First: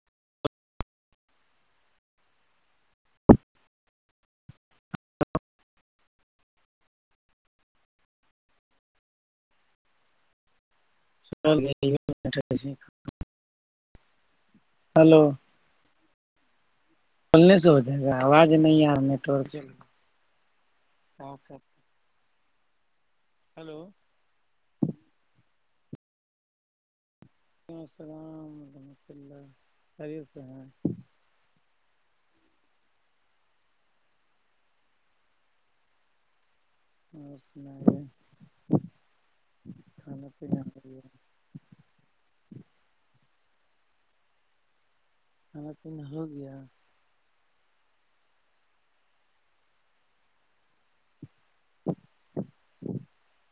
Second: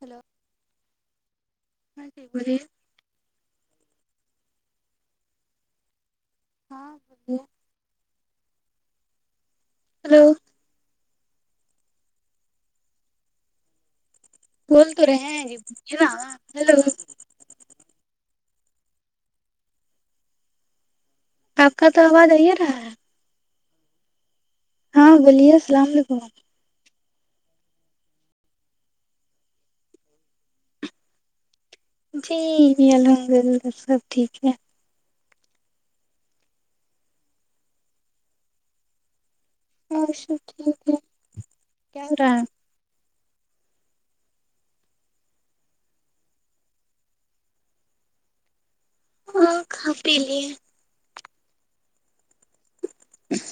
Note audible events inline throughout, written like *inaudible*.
hello ہاں جی بولیے ہاں بولبے ہیلو بی *inaudible* بول تو رہے ہیں کیا ہیلو کلنے سے ہو جائے گا آواز نہیں آرہی تھوڑی سی کتا ہوا نہیں ہے نہ ہیلو ہاں بولیے السلام علیکم السلام رحمۃ اللہ خیریت سے ہیں جی جی الحمد للہ سب ٹھیک ہے اور سنائے اچھا ٹھیک ہے کہہ رہا ہیں کھانا پینا ہوگیا ہاں کھا پی لیے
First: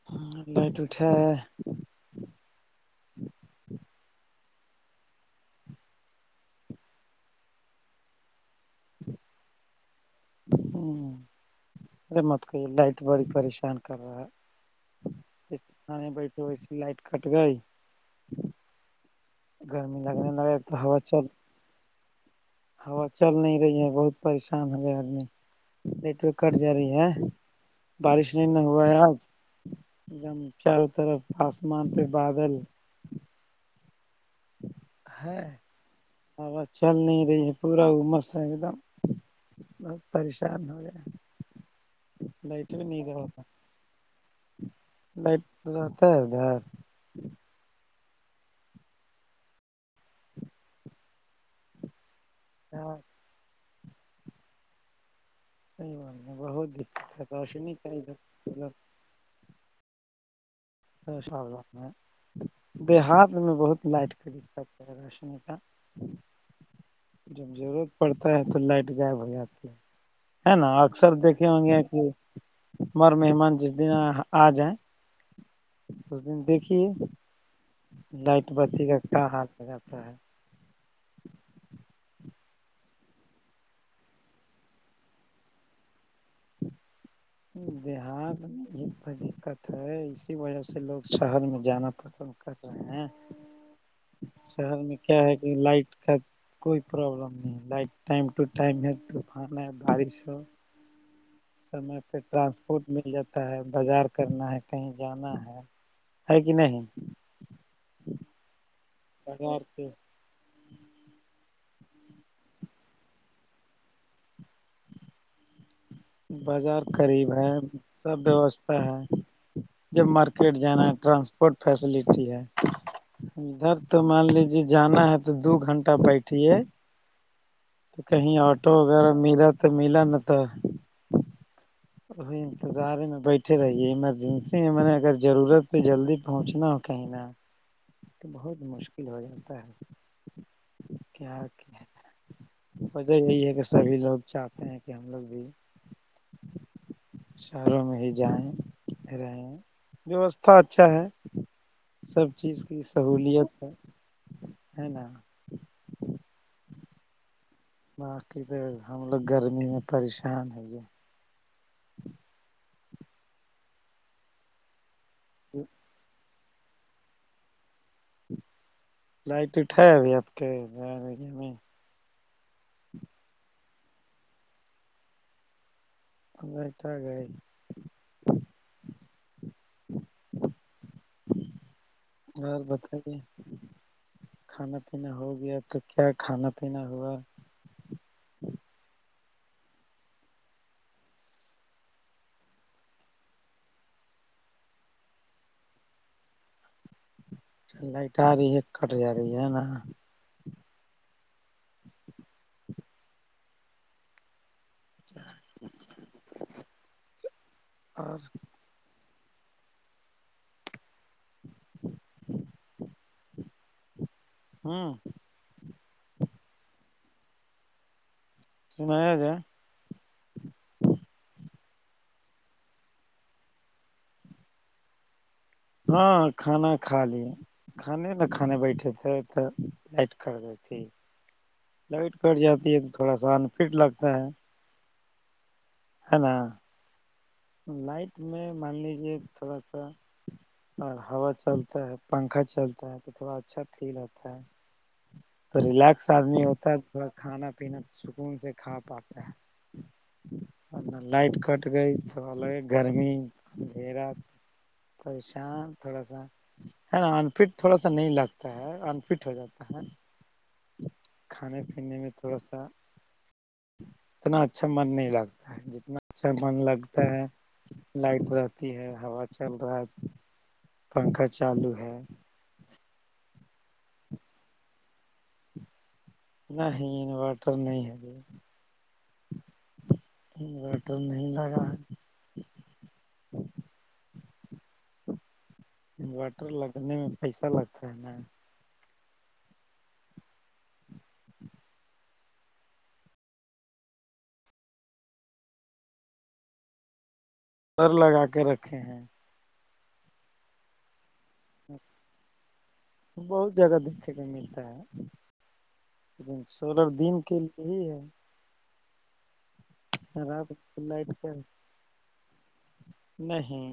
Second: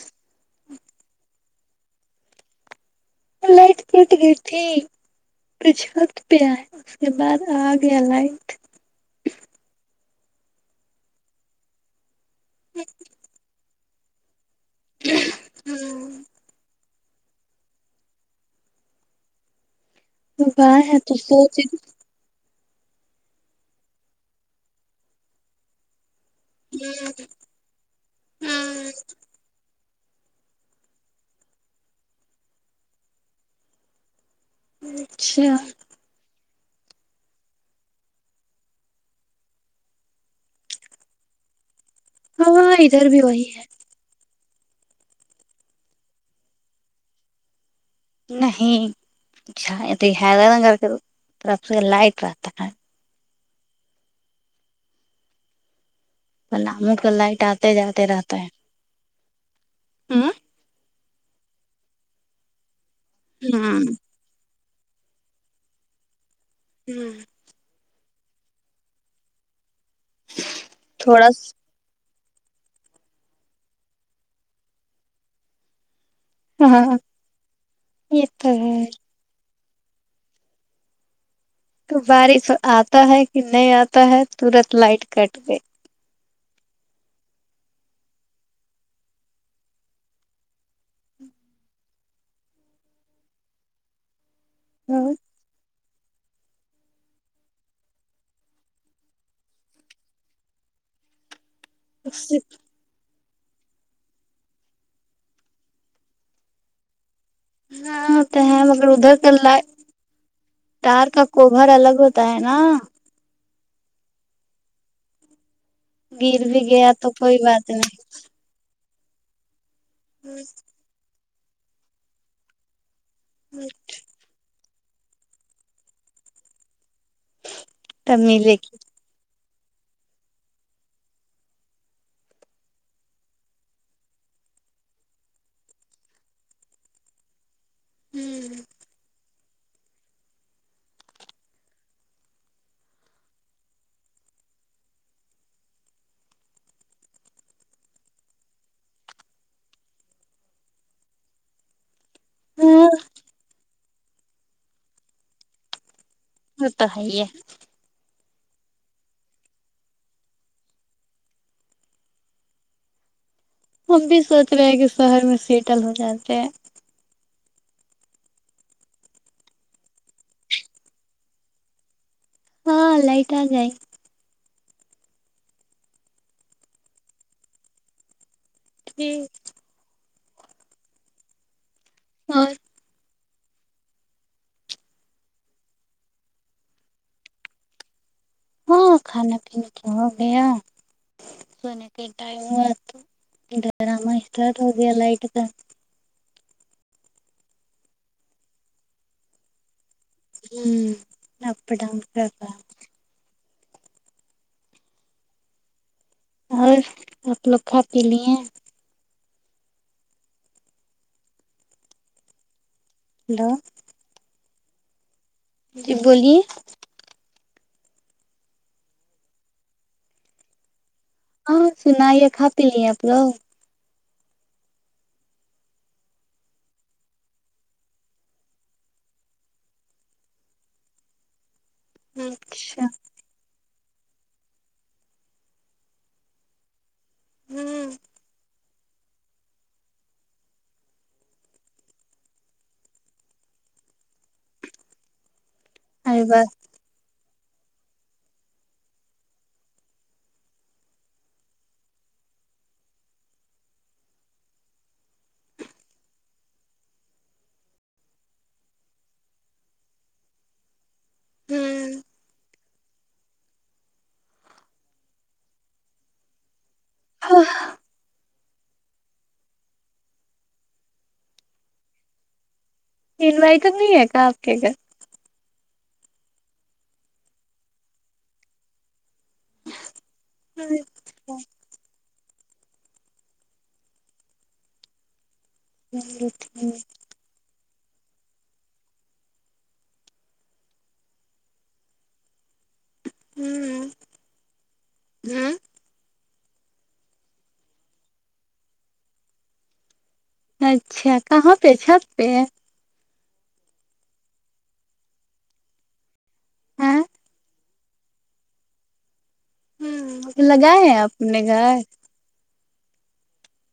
ہاں لیٹ اٹھے ہے وہ لائٹ کٹ گئی تھے پہ چھت پہ آںی اس کے بعد آگیا یا لائٹ ارے مت کرئیے لائٹ بڑی پریشان کر رہا ہے کھانے بیٹھو اس لائٹ کٹ گئی گرمی لگنے لگے تو گائے ہے ہوا چل سوچ ہوا چل نہیں رہی ہے بہت پریشان ہو رہے آدمی نٹک ورک کٹ جا رہی ہے بارش نہیں نہ ہوا ہمم ہے آج ایک دم چاروں طرف آسمان پہ بادل ہے اچھا ہوا چل نہیں رہی ہے پورا عمر سے ایک دم بہت پریشان ہو گیا ہاں لائٹ ہاں نہیں ادھر بھی رہتا وہی ہے لائٹ رہتا ہے ادھر نہیں ات ح ک ر کےرف سے لائٹ رہتا *unintelligible* ہاں نہیں بہت پلاموں دیکت کا ہے لائٹ آتے روشنی کا جاتے چاہے مطلب امم ما شاء اللہ بہار میں بہت لائٹ پدشن کا امم جب ضرورت پڑتا ہے تو لائٹ غائب ہو جاتی ہے ہے نا اکثر تھوڑا دیکھے ہوں گے کہ ہمارا مہمان جس دن آ جائیں اس دن دیکھیے ہاں یہ لائٹ تو ہے بتی کا کیا ہاتھ پہ جاتا ہے تو بارش آتا ہے کہ نہیں آتا ہے ترنت لائٹ کٹ گئی بہار میں ایک دقت ہے اسی وجہ سے لوگ شہر میں جانا پسند کررہے ہے شہر میں کیا ہے کہ لائٹ کا کوئی پرابلم نہیں ٹایم ٹو ٹائم کھانا ہے بارش ہو سر میں پھر ٹرانس فوڈ مل جاتا ہے بازار کرنا ہے کہیں جانا ہے ہے کہ نہیں ہاں تو ہے مگر ادھر کا بازار لائٹ کے تار کا کوبھر الگ ہوتا ہے نا گر بھی بازار گیا تو قریب کوئی ہے بات نہیں سب دوست ہے جب مارکیٹ جانا ہے ٹرانسپ فوڈ فیسلٹی ہے تب تو مان لیجے جانا ہے تو دو گھنٹہ بیٹھیے تب کہیں ملے آٹو گی وغیرہ ملا تو ملا نا تھا انتظار میں بیٹھے رہیے ایمرجنسی میں میں نے اگر ضرورت پے جلدی پہنچنا ہو کہیں نہ تو بہت مشکل ہو جاتا ہے کیا کہ وجہ یہی ہے کہ سبھی لوگ چاہتے ہیں کہ ہم لوگ بھی شہروں میں ہی جائیں رہیں ووستھا اچھا ہے سب چیز کی ہاں سہولیت ہے ہے نا ہوتا ہے یہ باقی بھاںی ہم لوگ گرمی میں پریشان ہیں یہ ہم بھی سوچ رہے ہیں کہ شہر میں سیٹل ہو جاتے ہیں لائٹ اٹھا ہے ابھی آپ کے بارے میں ہاں لائٹ آگںی بیٹا گئے تھی اور بتاو کچھ کھانا پینا ہو گیا تو کیا کھانا پینا ہوا ہاں کھانا پینے تو ہو گیا سونے کا ٹائم ہوا ڈراما ہو گیا لائٹ بند لائٹ آ رہی ہے کٹ جا رہی ہے نا ہوں اپ *unintelligible* ڈ ہم کر اور آپ لوگ کھا پی اور لیے ہیلو امم جی بولیے میں گے ہاں سنائیے کھا پی لیے آپ لوگ ہاں کھانا کھا لیا کھانے کھانے بیٹھے تھے تو لائٹ کٹ گئی تھی لائٹ کٹ جاتی ہے اچھا تو تھوڑا سا انفٹ لگتا ہے ہے نا لائٹ میں مان لیجیے تھوڑا سا اور ہوا چلتا ہے پنکھا چلتا ہے تو تھوڑا اچھا فیل ہوتا ہے تو ریلیکس ارے آدمی بس ہوتا ہے وہ کھانا پینا سکون سے کھا پاتا ہے لائٹ کٹ گئی تو یہ گرمی یہ رات پریشان تھوڑا سا ا انفٹ تھوڑا سا نہیں لگتا ہے انفٹ ہو جاتا ہے کھانے پینے میں تھوڑا سا اتنا اچھا من نہیں لگتا ہے جتنا اچھا من لگتا ہے لائٹ رہتی ہے ہوا چل رہا پنکھا چالو ہے انوائٹر نہیں ہے کیا آپ کے گھر نہیں انورٹر نہیں ہے تو نہیں لگا انورٹر لگنے میں پیسہ لگتا ہے نا ہوں ہوں پر لگا کے رکھے ہیں اچھا کہاں پہ چھت پہ بہت جگہ دیکھنے کو ملتا ہے سولہ ہے دن کے لیے ہی ہے ہوں رات لگائے ہیں لائٹ کا اپنے گھر نہیں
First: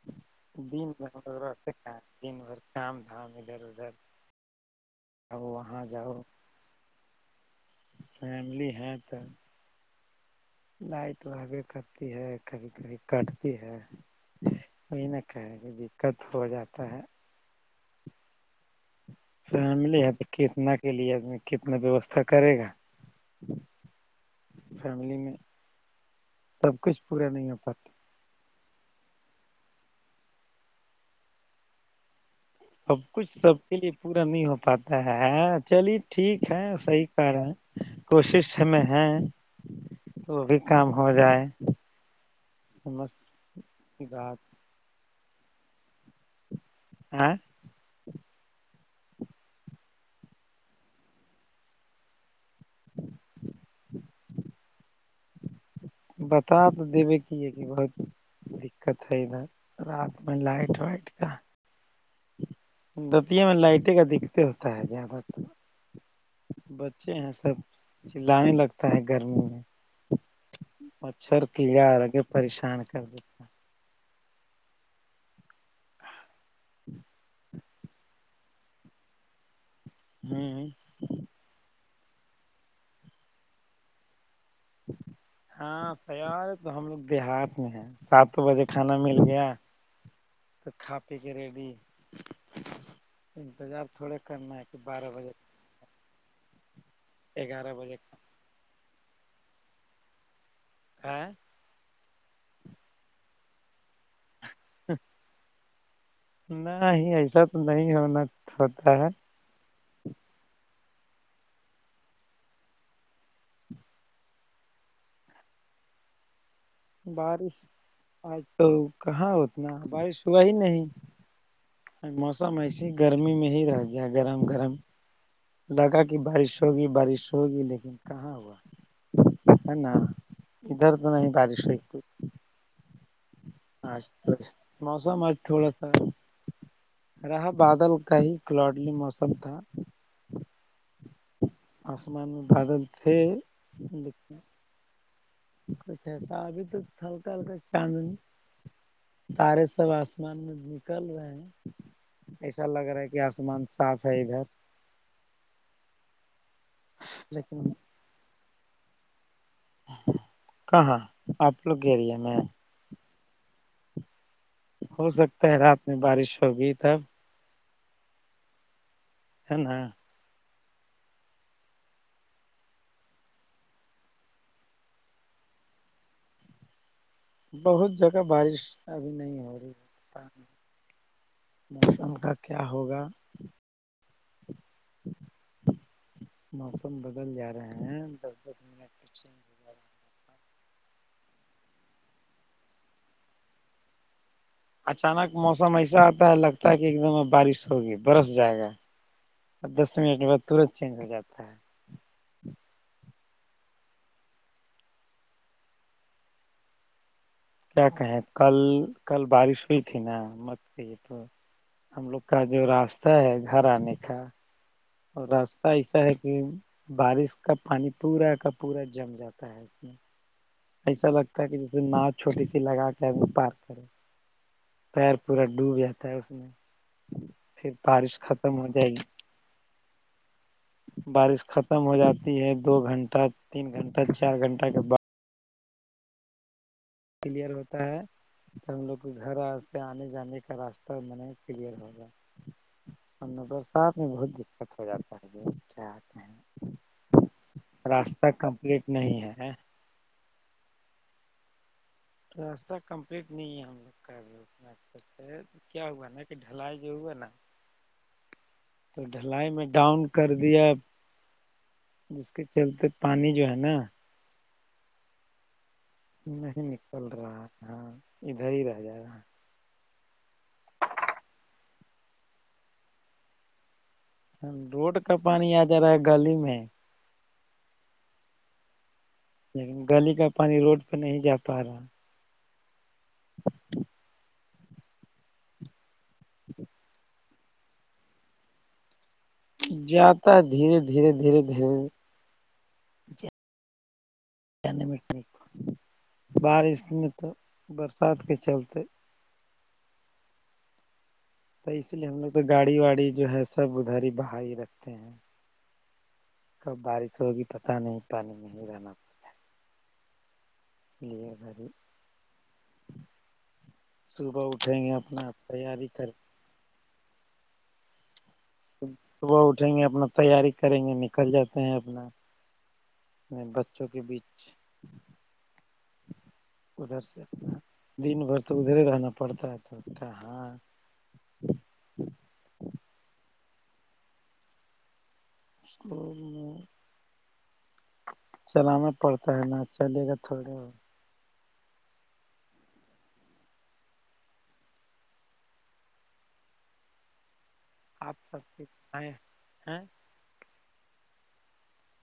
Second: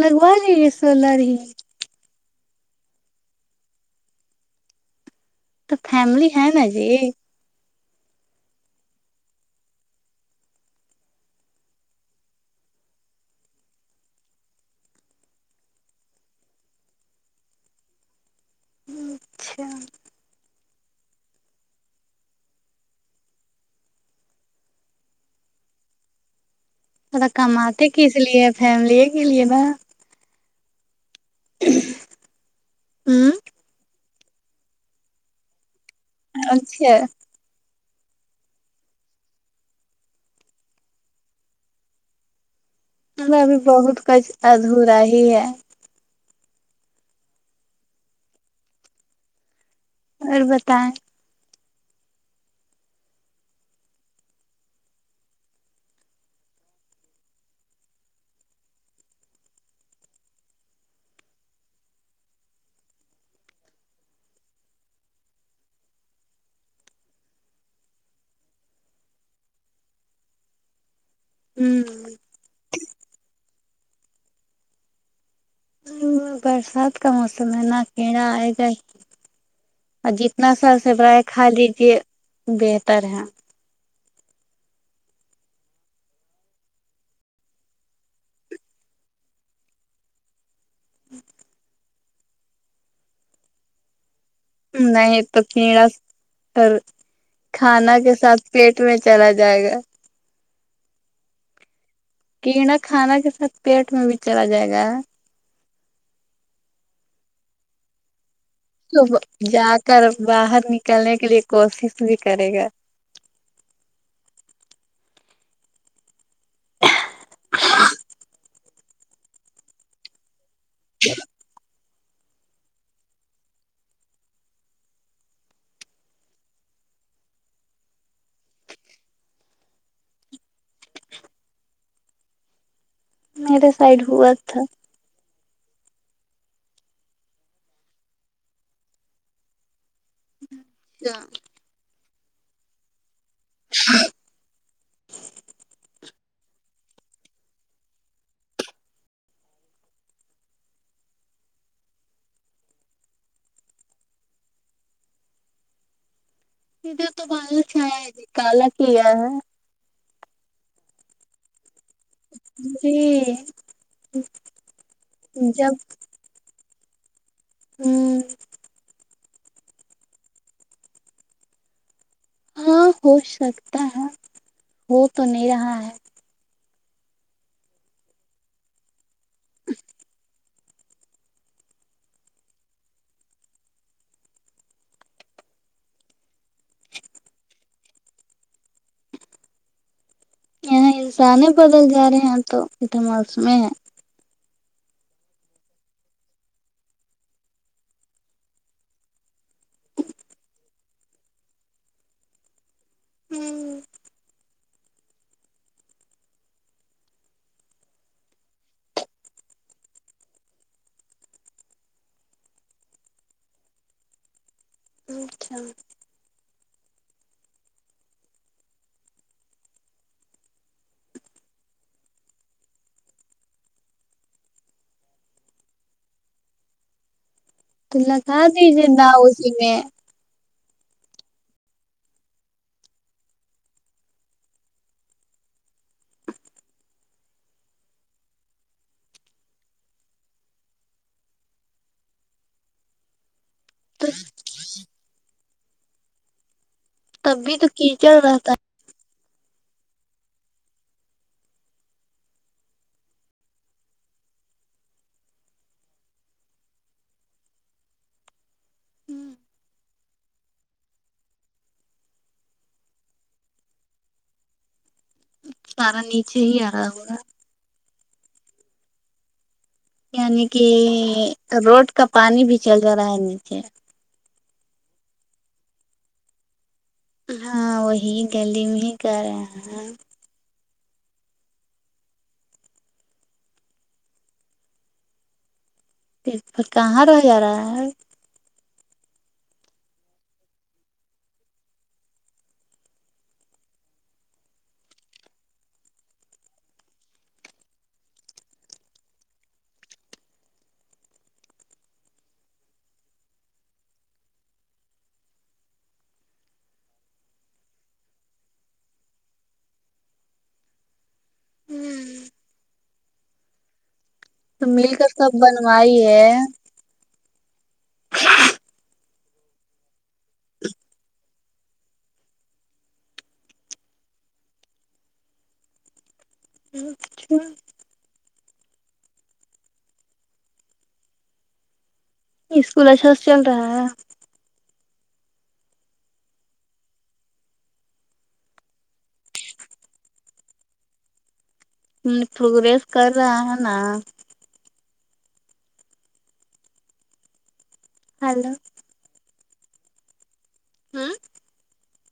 لگ وا دن بھر رہتے کیا دن بھر کام دھام ادھر ادھر اب تو وہاں جاؤ فیملی ہے نا جی یہ فیملی ہے تو لائف تو آگے کٹتی ہے کبھی کبھی کاٹتی ہے وہی نہ کہے دقت ہو جاتا ہے اچھا فیملی ہے تو کتنا کے لیے کتنا ویوستھا کرے گا فیملی میں سب کچھ پا پورا نہیں ہو کماتے پاتا کس لیے ہے فیملی کے لیے نہ *inaudible* سب کچھ ہوں سب کے لیے پورا نہیں ہو پاتا ہے چلیے ٹھیک ہے اچھا صحیح کہہ رہے ہے کوشش ہمیں ہے وہ بھی کام ہو جائے سمجھ ہم *unintelligible* ا بھی بہت کی کچھ بات ادھورا ہی ہے ہاں اور بتائیں بتا تو دیے کی یہ کہ بہت دقت ہے ادھر رات میں لائٹ وائٹ کا بتیاں میں لائٹیں کا دکھتے ہوتا ہے زیادہ تو بچے ہیں سب چلانے لگتا ہے گرمی میں مچھر ہوں کیڑا الگے پریشان کردیتے ہے برسات کا موسم ہے نا کیڑا آئے گا ہی اور دیتے جتنا ہوں سر برائے کھا لیجیے بہتر ہے ہاں اب قیاس ہم دیہات میں ہیں ساتھو بجے کھانا مل گیا تو کھا پی کے ریڈی انتظار تھوڑے کرنا ہے کہ بارہ نہیں بجے تو کیڑا گیارہ بجے پلیٹ میں چلا جائے گا ہاں کہ یہ نا کھانا کے ساتھ پیٹ میں بھی چلا جائے گا نہ ہی ایسا تو نہیں ہونا ہوتا تو ہے جا کر باہر نکلنے کے لیے کوشش بھی کرے گا بارش اج تو کہاں اتنا بارش ہوا ہی نہیں موسم ایسے ہی گرمی میں ہی رہ گیا گرم گرم لگا کہ بارش ہوگی بارش ہوگی لیکن کہاں ہوا ہے ن ادھر تو نہیں بارش ہوی میرے سائڈ اج ہوا تج تھا موسم اج تھوڑا سا رہا بادل کا ہی کلاڈلی موسم تھا جا اسمان میں بادل تھے کچھ ایسا ابھی تو ہلکا ہلکا چاند ہیں تارے سب آسمان میں نکل رہے ہیں ایسا لگ رہا ہے کہ آسمان صاف ہے ادھر سیددے تو بال لیکن چھ ہے کالا کیا ہے کہاں آپ لوگرییا میں جی ہو سکتا ہے جب رات میں بارش ہوگی تب ہوں ہے نا ہاں ہو سکتا ہے ہو تو نہیں رہا ہے بہت جگہ بارش ابھی نہیں ہو رہی ہے پانی موسم کا کیا ہوگا موسم بدل جا رہا ہیں دس دس منٹ کچھ یہاں انسانے بدل جا رہے ہیں تو اٹامالس میں ہے اچانک موسم ایسا آتا ہے لگتا ہے کہ ایک دم بارش ہوگی برس جائے گا اور دس منٹ کے بعد ترت چینج ہو جاتا ہے ہوں کیا کہیں کل کل بارش ہوئی تھی نا مت پئی یہ تو ہم لوگ کا جو راستہ ہے گھر آنے کا اور اچھا راستہ ایسا ہے کہ بارش کا پانی پورا کا پورا جم جاتا ہے اس میں ایسا لگتا ہے کہ جیسے ناؤ چھوٹی سی لگا کر پار کرے پیر پورا ڈوب جاتا ہے اس میں پھر تو بارش لگا ختم ہو دیجیے جائےگی نا اسی میں بارش ختم ہو جاتی ہے دو گھنٹہ تین گھنٹہ چار گھنٹہ کے بعد کلیئر ہوتا ہے تو ہم لوگ کو گھر آستے آنے جانے کا راستہ منے کلیئر ہوگا ہمنہ برسات تو میں بہت دقت ہو جاتا ہے ج کیا آتے ہیں تب بھی تو کیچڑ راستہ رہتا کمپلیٹ نہیں ہے راستہ کمپلیٹ نہیں ہے ہم لوگ کا ابھی *unintelligible* کیا ہوا نا کہ ڈھلائی جو ہوا نا تو ہے ڈھلائی میں ڈاؤن کر دیا ہے جس کے چلتے پانی جو ہے نا سارا نیچے ہی نہیں آ رہا نکل ہوگا رہا تھا ادھر ہی رہ جائے گا یعنی کہ روڈ کا پانی بھی چل جا رہا ہے نیچے روڈ کا پانی آ جا رہا ہے گلی میں ہاں وہی گلی میں کر رہے لیکن ہیں گلی کا پانی روڈ پہ نہیں جا پا رہا کس کہاں رہ جا رہا ہے جاتا ہے دھیرے دھیرے دھیرے دھیرے بارش میں تو برسات کے چلتے تو اس لیے ہم لوگ تو گاڑی واڑی جو ہے سب ادھر ہی باہر ہی رکھتے ہیں کب بارش ہوگی پتہ نہیں پانی میں ہی رہنا پڑتا *unintelligible* صبح تو اٹھیں مل گے کر اپنا سب تیاری کریں بنوائیے صبح اٹھیں گے اپنا تیاری کریں گے نکل جاتے ہیں اپنا میں بچوں کے بیچ ادھر سے نا دن بھر تو ادھر ہی رہنا پڑتا ہے تو ہاں اسکول اچھا سا چل رہا ہے اسکول میں چلانا پڑتا ہے نا چلے گا تھوڑی وہ پروگریس کر رہا ہے نا آپ سب ہلو کچھ آئیں ہیں ہوں